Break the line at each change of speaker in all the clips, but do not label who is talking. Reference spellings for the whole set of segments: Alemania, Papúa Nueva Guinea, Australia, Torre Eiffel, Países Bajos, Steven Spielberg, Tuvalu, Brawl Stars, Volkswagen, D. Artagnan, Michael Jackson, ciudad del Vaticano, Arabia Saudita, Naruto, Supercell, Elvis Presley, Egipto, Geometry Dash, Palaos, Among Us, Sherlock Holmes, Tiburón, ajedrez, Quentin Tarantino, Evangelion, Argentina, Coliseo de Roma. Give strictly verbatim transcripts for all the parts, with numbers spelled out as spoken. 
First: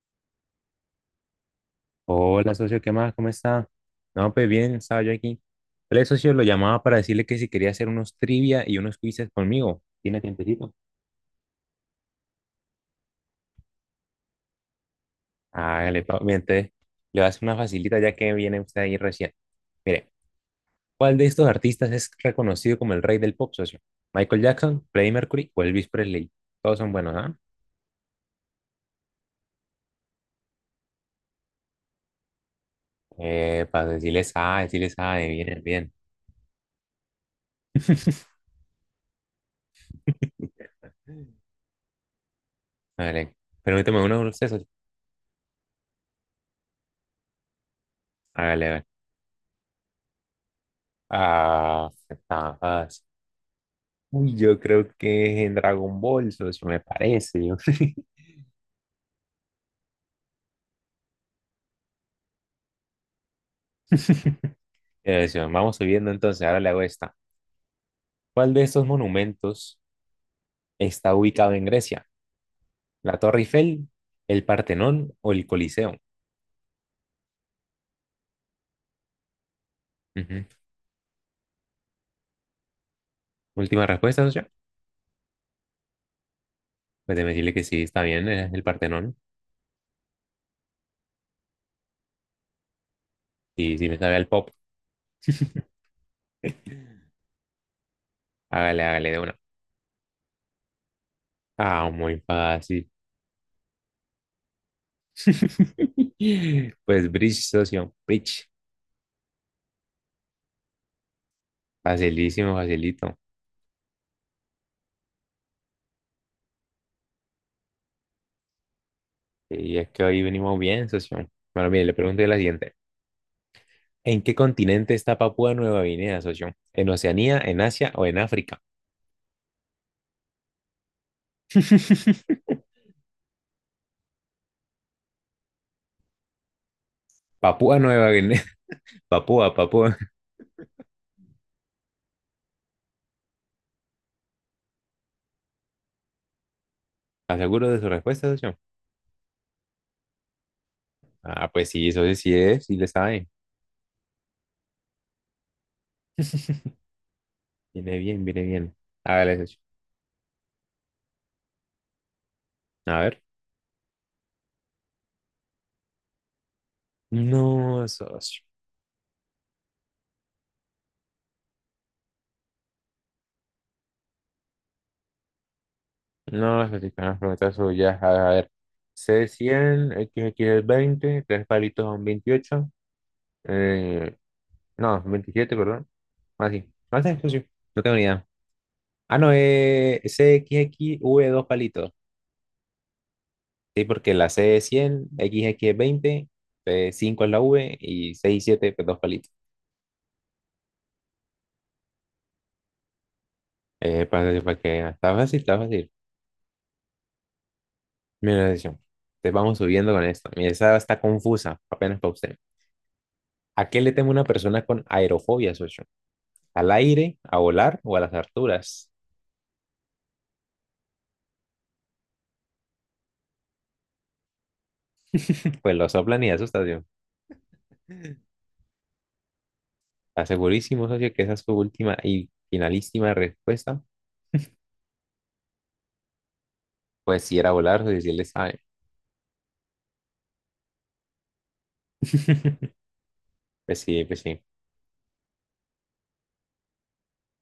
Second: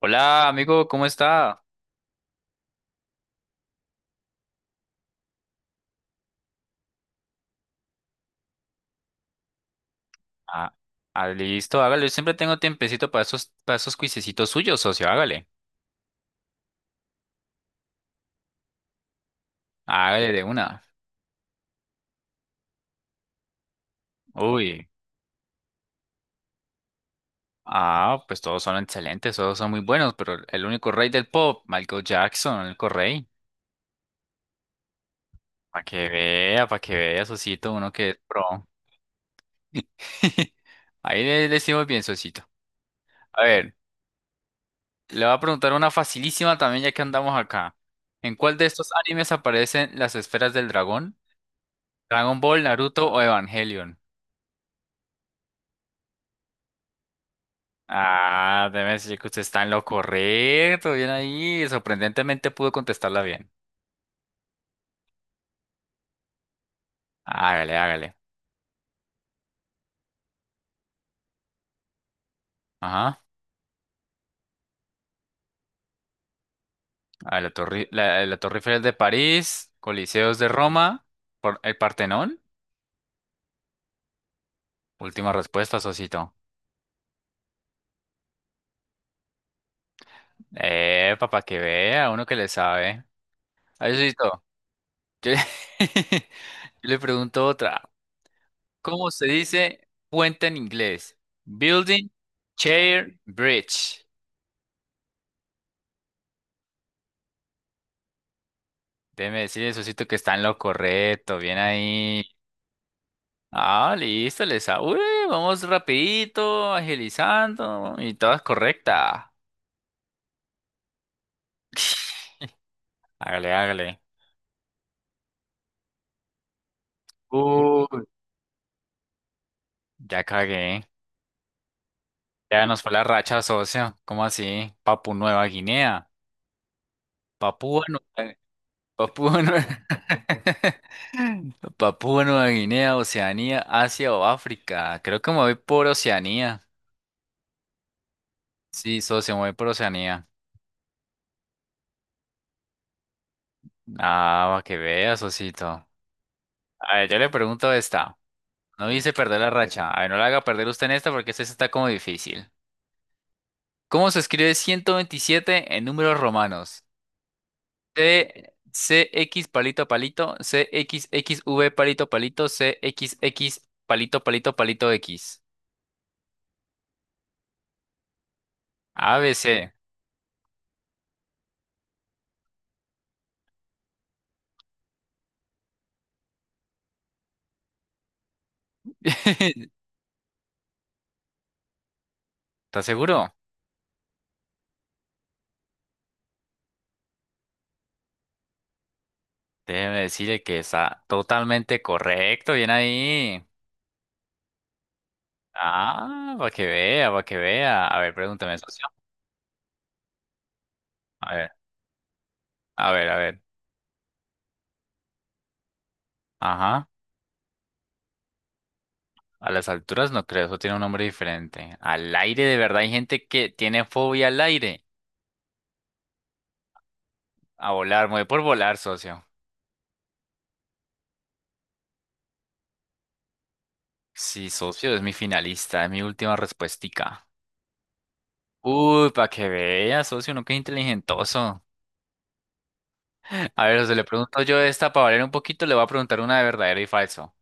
Hola, amigo, ¿cómo está?
Hola, socio, ¿qué más? ¿Cómo está? No, pues bien, estaba yo aquí. El socio lo llamaba para decirle que si quería hacer unos trivia y unos quizzes conmigo. ¿Tiene tiempecito?
Ah, Ah, listo, hágale. Yo siempre tengo tiempecito para esos, para esos cuisecitos suyos, socio. Hágale.
Hágale, papi. Entonces, le voy a hacer una facilita ya que viene usted ahí recién. Mire,
Hágale de una.
¿cuál de estos artistas es reconocido como el rey del pop, socio? ¿Michael Jackson,
Uy.
Freddie Mercury o Elvis Presley? Todos son buenos, ¿ah?
Ah, pues todos son excelentes, todos son muy buenos, pero el único rey del pop, Michael Jackson, el único rey.
Eh, para decirles ah, decirles ah, bien,
Para
bien.
que vea, para que vea, socito, uno que es pro. Ahí le le decimos bien, socito.
Hágale.
A ver,
Permíteme uno de ustedes, socio.
le voy a preguntar una facilísima también, ya que andamos acá. ¿En cuál
Hágale,
de
hágale.
estos animes aparecen las esferas del dragón?
Ah,
Dragon
está
Ball,
fácil.
Naruto o Evangelion.
Uy, yo creo que es en Dragon Ball, socio, me parece. Yo.
Ah, déjeme decir que usted está en lo correcto, bien ahí. Sorprendentemente pudo contestarla bien.
Eh, socio, vamos subiendo entonces, ahora le hago esta.
Hágale, hágale.
¿Cuál de estos monumentos está ubicado en Grecia? ¿La
Ajá.
Torre Eiffel, el Partenón o el Coliseo?
A ver, la Torre, la, la Torre Eiffel de París, Coliseos
Ujú.
de Roma, por el Partenón.
Última respuesta, socio.
Última respuesta, Sosito.
Pues déjeme decirle que sí, está bien, es el Partenón.
Eh, papá, que vea, uno que le sabe.
Y si
Ay,
le sabe al
Sosito,
pop,
yo, yo le pregunto otra.
hágale, hágale
¿Cómo
de
se
una.
dice puente en inglés?
Ah,
Building,
muy fácil.
chair, bridge.
Pues bridge, socio, bridge.
Déjeme decirle, Sosito, que está en lo correcto. Bien ahí.
Facilísimo, facilito.
Ah, listo, les uy, vamos rapidito, agilizando. Y todas correctas.
Y es que hoy venimos bien, socio. Bueno, mire, le pregunto la siguiente.
Hágale, hágale.
¿En qué continente está Papúa Nueva Guinea, socio? ¿En Oceanía, en Asia
Uy,
o en África?
ya cagué. Ya nos fue la racha, socio. ¿Cómo así? Papu Nueva Guinea.
Papúa
Papúa
Nueva
Nueva...
Guinea.
Papúa
Papúa,
Nueva...
Papúa.
Papúa Nueva Guinea, Oceanía, Asia o África. Creo que me voy por Oceanía.
¿Estás seguro de su respuesta, socio?
Sí, socio, me voy por Oceanía.
Ah, pues sí, socio, sí es, sí le sabe.
Ah, para que veas, socito. A ver, yo le pregunto
Viene
esta.
bien, viene bien.
No dice
Hágale,
perder la
socio.
racha. A ver, no la haga perder usted en esta porque esta sí está como difícil.
A ver.
¿Cómo se escribe ciento veintisiete en números romanos?
No,
C,
socio.
CX palito palito, C X X V palito palito, C X X palito palito palito X.
No, socio, con las preguntas suyas. A ver.
A B C.
C cien, X X es veinte, tres palitos son veintiocho. Eh, no, veintisiete, perdón. Así. No sé, socio. No tengo ni idea. Ah, no, eh, V dos palitos.
¿Estás seguro?
Sí, porque la C es cien, X X es veinte, eh, cinco es la V y seis y siete pues dos palitos.
Déjeme decirle que está totalmente correcto. Bien ahí.
Eh, para, para que está fácil, está fácil.
Ah, para que vea, para que vea. A ver,
Mira,
pregúntame,
atención.
socio.
Te vamos subiendo con esto. Mira, esa está
A ver,
confusa, apenas para usted.
a ver, a ver.
¿A qué le teme una persona con aerofobia, socio? ¿Al
Ajá.
aire, a volar o a las alturas?
A las alturas no creo, eso tiene un nombre diferente. Al aire, de verdad, hay gente que tiene fobia al aire.
Pues lo soplan y asustan, tío.
A volar, mueve por volar, socio.
Está segurísimo, socio, que esa es su última y finalísima respuesta.
Sí, socio, es mi finalista, es mi última
Pues
respuestica.
si era volar, socio, si él le sabe.
Uy, para que vea, socio, no que es inteligentoso. A
Pues
ver, se
sí,
le
pues sí.
pregunto yo esta para valer un poquito, le voy a preguntar una de verdadero y falso.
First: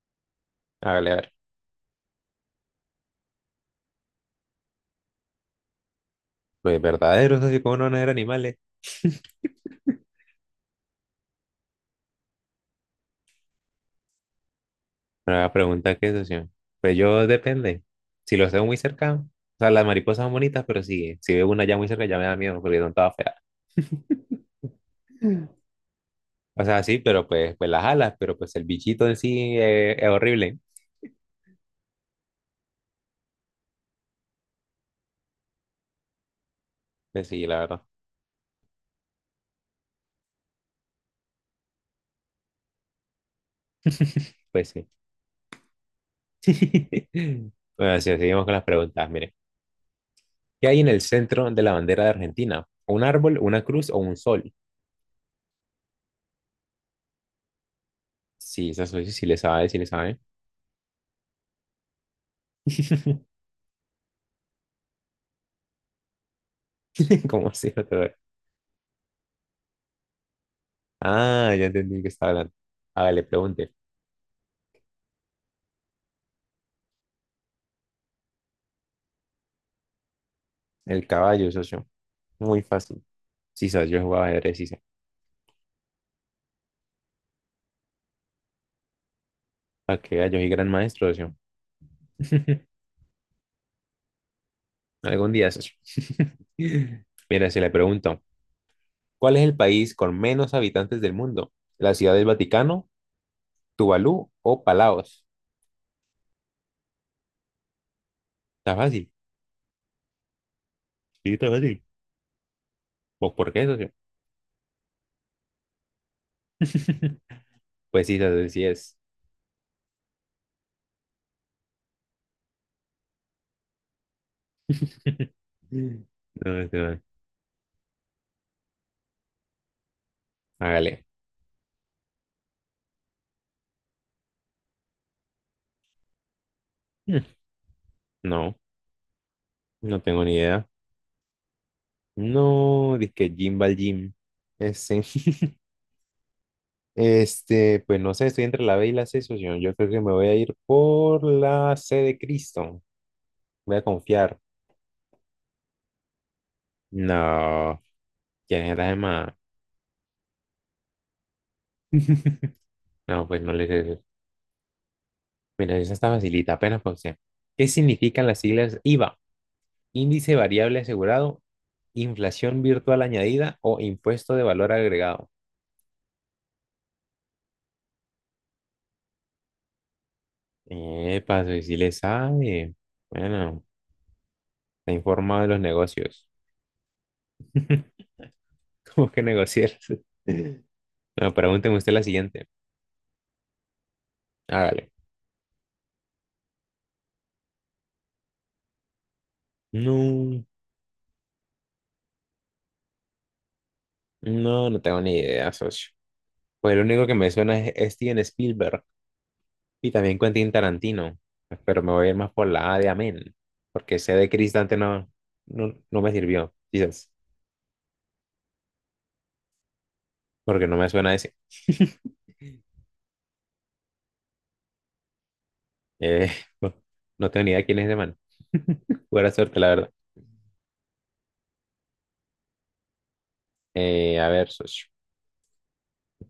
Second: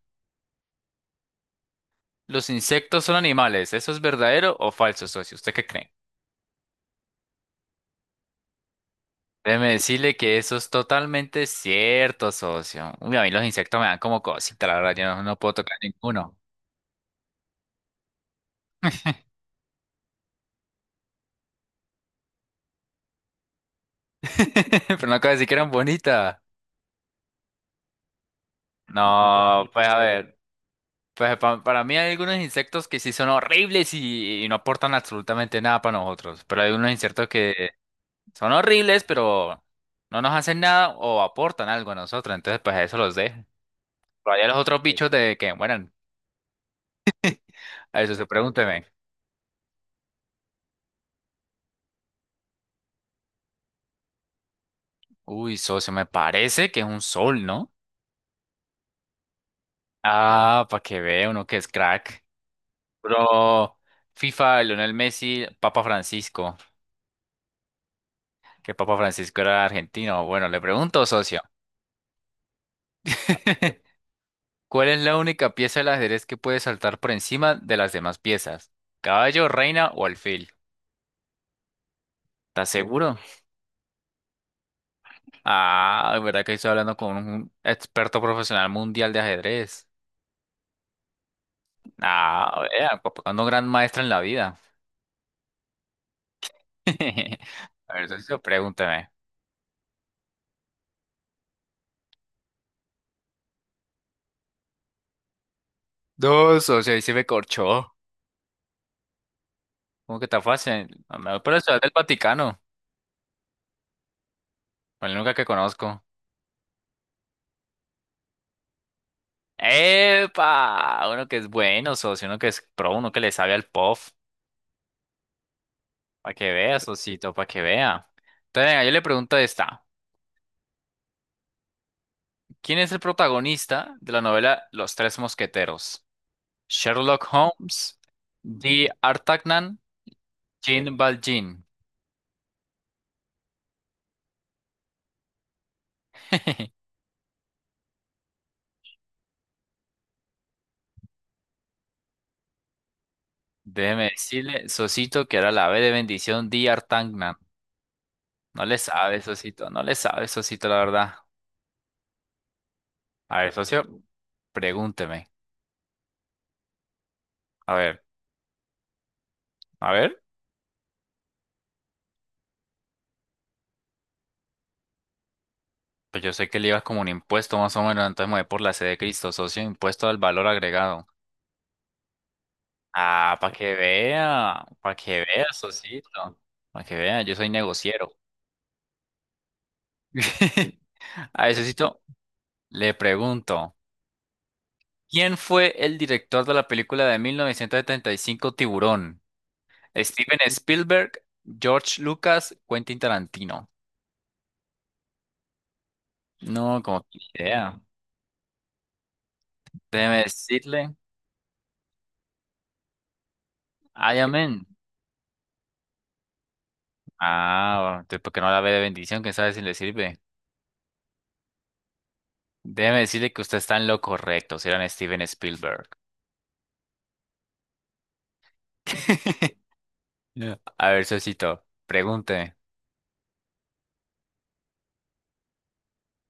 Hágale, a ver.
¿Los insectos son animales? ¿Eso es verdadero o falso, socio? ¿Usted qué cree?
Pues verdaderos, así como no van a ser animales.
Déjeme decirle que eso es totalmente cierto, socio. Uy, a mí los insectos me dan como cosita, la verdad, yo no,
Pero
no
la
puedo tocar
pregunta que es,
ninguno.
socio. Pues yo depende. Si los veo muy cerca, o sea, las mariposas son bonitas, pero sí, si veo una ya muy cerca ya me da miedo porque son todas feas.
Pero no acabo de
Mm.
decir que eran bonitas.
O sea, sí, pero pues, pues las alas, pero pues el bichito en sí
No, pues
eh,
a
es
ver,
horrible.
pues pa- para mí hay algunos insectos que sí son horribles y, y no aportan absolutamente nada para nosotros, pero hay unos
Pues
insectos
sí, la
que
verdad.
son horribles, pero no nos hacen nada o aportan algo a nosotros, entonces pues a eso los dejo. Pero hay los
Pues
otros
sí.
bichos de que, bueno,
Bueno,
a eso
sí,
se
seguimos con las
pregúnteme.
preguntas. Mire, ¿qué hay en el centro de la bandera de Argentina? ¿Un árbol, una cruz o un sol?
Uy, socio, me parece que es un sol, ¿no?
Sí, esa soy, sí le sabe, sí le sabe.
Ah, para que vea uno que es crack. Bro, FIFA, Lionel Messi, Papa Francisco.
¿Cómo así? No te veo.
Que Papa Francisco era argentino. Bueno, le pregunto, socio,
Ah, ya entendí de qué estaba hablando. Hágale, pregunte.
¿cuál es la única pieza del ajedrez que puede saltar por encima de las demás piezas? ¿Caballo, reina o alfil?
El caballo, socio. Muy
¿Estás
fácil.
seguro?
Sí, socio, yo jugaba ajedrez, sí, sé.
Ah, verdad que estoy hablando con un experto profesional mundial de ajedrez.
¿Para qué gallo y gran maestro, socio?
Ah, vea, cuando gran maestra en la vida.
Algún día, socio. Mira, si le
A ver,
pregunto,
socio, pregúntame.
¿cuál es el país con menos habitantes del mundo? ¿La ciudad del Vaticano, Tuvalu o Palaos?
Dos, socio, ahí se me corchó.
Está fácil.
¿Cómo que está fácil? Me
Sí,
voy
está
por la Ciudad
fácil.
del Vaticano,
¿Vos por qué, socio?
la única que conozco.
Pues sí, socio, sí es.
¡Epa! Uno que es bueno, socio, uno que es pro, uno que le sabe al puff. Para que
No, no,
vea,
no.
socito, para que vea. Entonces, venga, yo le pregunto esta.
Hágale.
¿Quién es el protagonista de la novela Los Tres Mosqueteros?
Hmm,
¿Sherlock Holmes,
No,
D. Artagnan,
no tengo ni idea.
Jean Valjean?
No, dizque Jim va al gym. Este, este, pues no sé, estoy entre la B y la C, socio. Yo creo que me voy a ir por la C de Cristo. Voy a
Déjeme
confiar.
decirle, socito, que era la B de bendición, D. Artagnan.
No,
No
¿quién es
le
la
sabe,
demás?
socito, no le sabe, socito, la verdad.
No, pues
A ver,
no le
socio,
sé.
pregúnteme.
Mira, esa está facilita, apenas para usted. ¿Qué
A ver,
significan las siglas IVA?
a ver.
Índice variable asegurado, inflación virtual añadida o impuesto de valor agregado.
Pues yo sé que el IVA es como un impuesto más o menos, entonces me voy por la C de Cristo, socio, impuesto al valor agregado.
Epa, si le sabe.
Ah, para
Bueno,
que vea,
está
para que
informado
vea,
de los
socito,
negocios.
para que vea, yo soy negociero.
Cómo que negociar. No,
A ese
pregúnteme usted la
sitio
siguiente.
le pregunto,
Hágale.
¿quién fue el director de la película de mil novecientos setenta y cinco Tiburón? ¿Steven
No,
Spielberg, George Lucas, Quentin Tarantino?
no, no tengo ni idea, socio. Pues
No,
el
como
único que
que
me
ni
suena es
idea.
es Steven Spielberg y también
Déjeme
Quentin
decirle,
Tarantino. Pero me voy a ir más por la A de Amén, porque C
ay,
de
amén.
Cristante no, no, no me sirvió, quizás,
Ah, bueno, entonces, ¿por qué no la ve de bendición? ¿Quién sabe si le sirve?
porque no me suena ese.
Déjeme decirle que usted está en lo correcto, si eran Steven Spielberg.
Eh, no, no tengo ni idea quién es ese man. Buena suerte, la verdad.
Yeah. A ver, socito, pregúnteme.
Eh, a ver, socio.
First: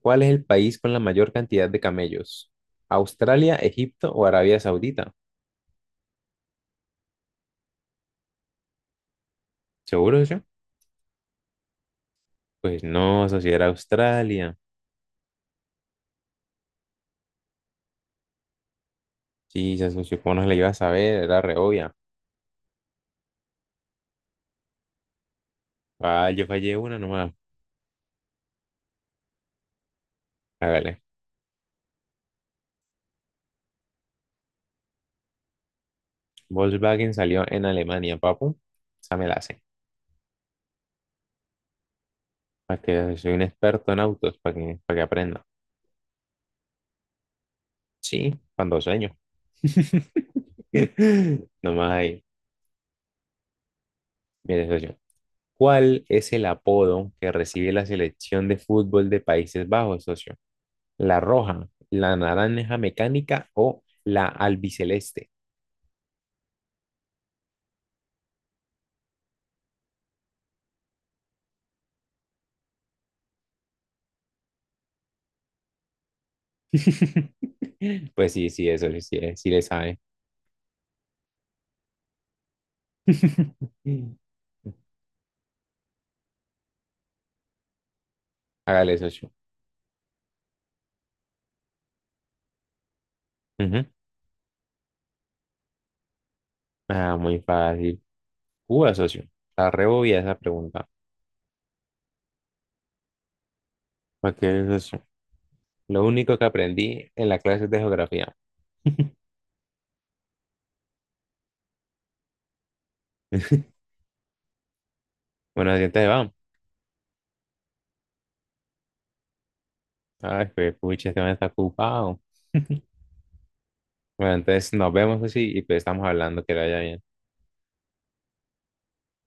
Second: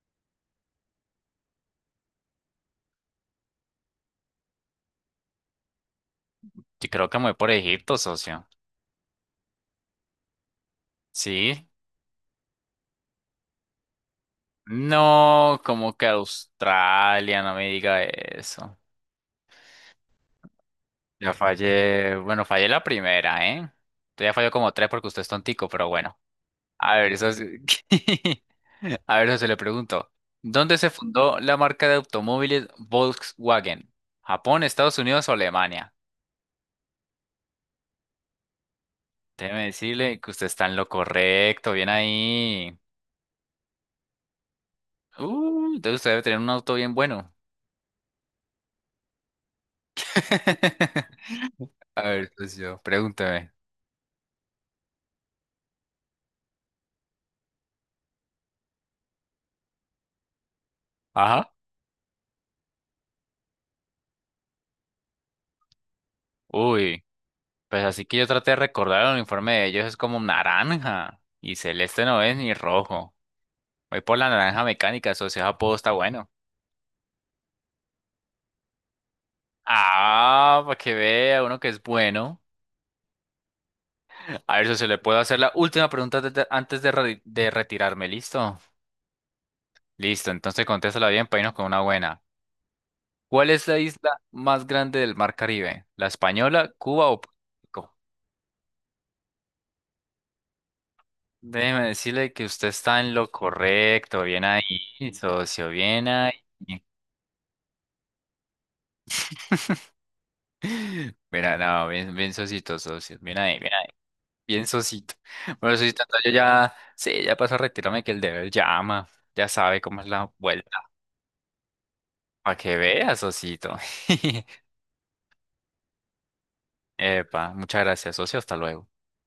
¿Cuál es el país con la mayor cantidad de camellos? ¿Australia, Egipto o Arabia Saudita?
Yo creo que me voy por Egipto, socio.
¿Seguro, socio?
¿Sí?
Pues no, socio, era Australia.
No, como que Australia, no me diga eso.
Sí, ya socio, ¿cómo no se la iba a saber?
Ya
Era re obvia.
fallé, bueno, fallé la primera, ¿eh? Usted ya falló como tres porque usted es tontico, pero bueno.
Ah, yo fallé
A
una
ver, eso
nomás.
sí. A ver, eso se le pregunto. ¿Dónde se
Hágale.
fundó la marca de automóviles Volkswagen? ¿Japón, Estados Unidos o Alemania?
Volkswagen salió en Alemania, papu. Esa me la hace.
Déjeme decirle que usted está en lo correcto, bien ahí.
Para que vea, soy un experto en autos, para que, para que aprenda.
Uh, entonces usted debe tener un auto bien bueno.
Sí, cuando sueño. Nomás
A
ahí.
ver, pues yo, pregúntame.
Mire, socio. ¿Cuál es el apodo que recibe la selección de fútbol de Países Bajos, socio? ¿La
Ajá.
roja, la naranja mecánica o la albiceleste?
Uy, pues así que yo traté de recordar el uniforme de ellos, es como naranja. Y celeste no es ni rojo. Voy por la naranja mecánica, socio, ese apodo está bueno.
Pues sí, sí, eso sí, sí, eh, sí le sabe.
Ah, para que vea uno que es bueno. A ver, socio, le puedo hacer la última pregunta de- de- antes de, re- de retirarme, ¿listo?
Hágale, socio.
Listo, entonces contéstala bien para irnos con una buena. ¿Cuál es la
Ujú.
isla más grande del Mar Caribe? ¿La Española, Cuba
Ah,
o
muy
Puerto Rico?
fácil. Uy, socio. La rebobia esa pregunta.
Déjeme decirle que usted está en lo correcto.
¿Para
Bien ahí,
qué, socio?
socio,
Lo
bien ahí.
único que aprendí en la clase de geografía.
Mira, no, bien, bien socito, socio. Bien ahí, bien ahí. Bien socito.
Bueno,
Bueno,
así
socito,
entonces
entonces
vamos.
yo ya, sí, ya paso a retirarme que el deber llama. Ya sabe cómo es la
Ay, pues,
vuelta.
pucha, este man está ocupado.
Para que vea, socito.
Bueno, entonces nos vemos, socio, y pues estamos hablando, que le vaya bien.
Epa, muchas gracias, socio. Hasta luego.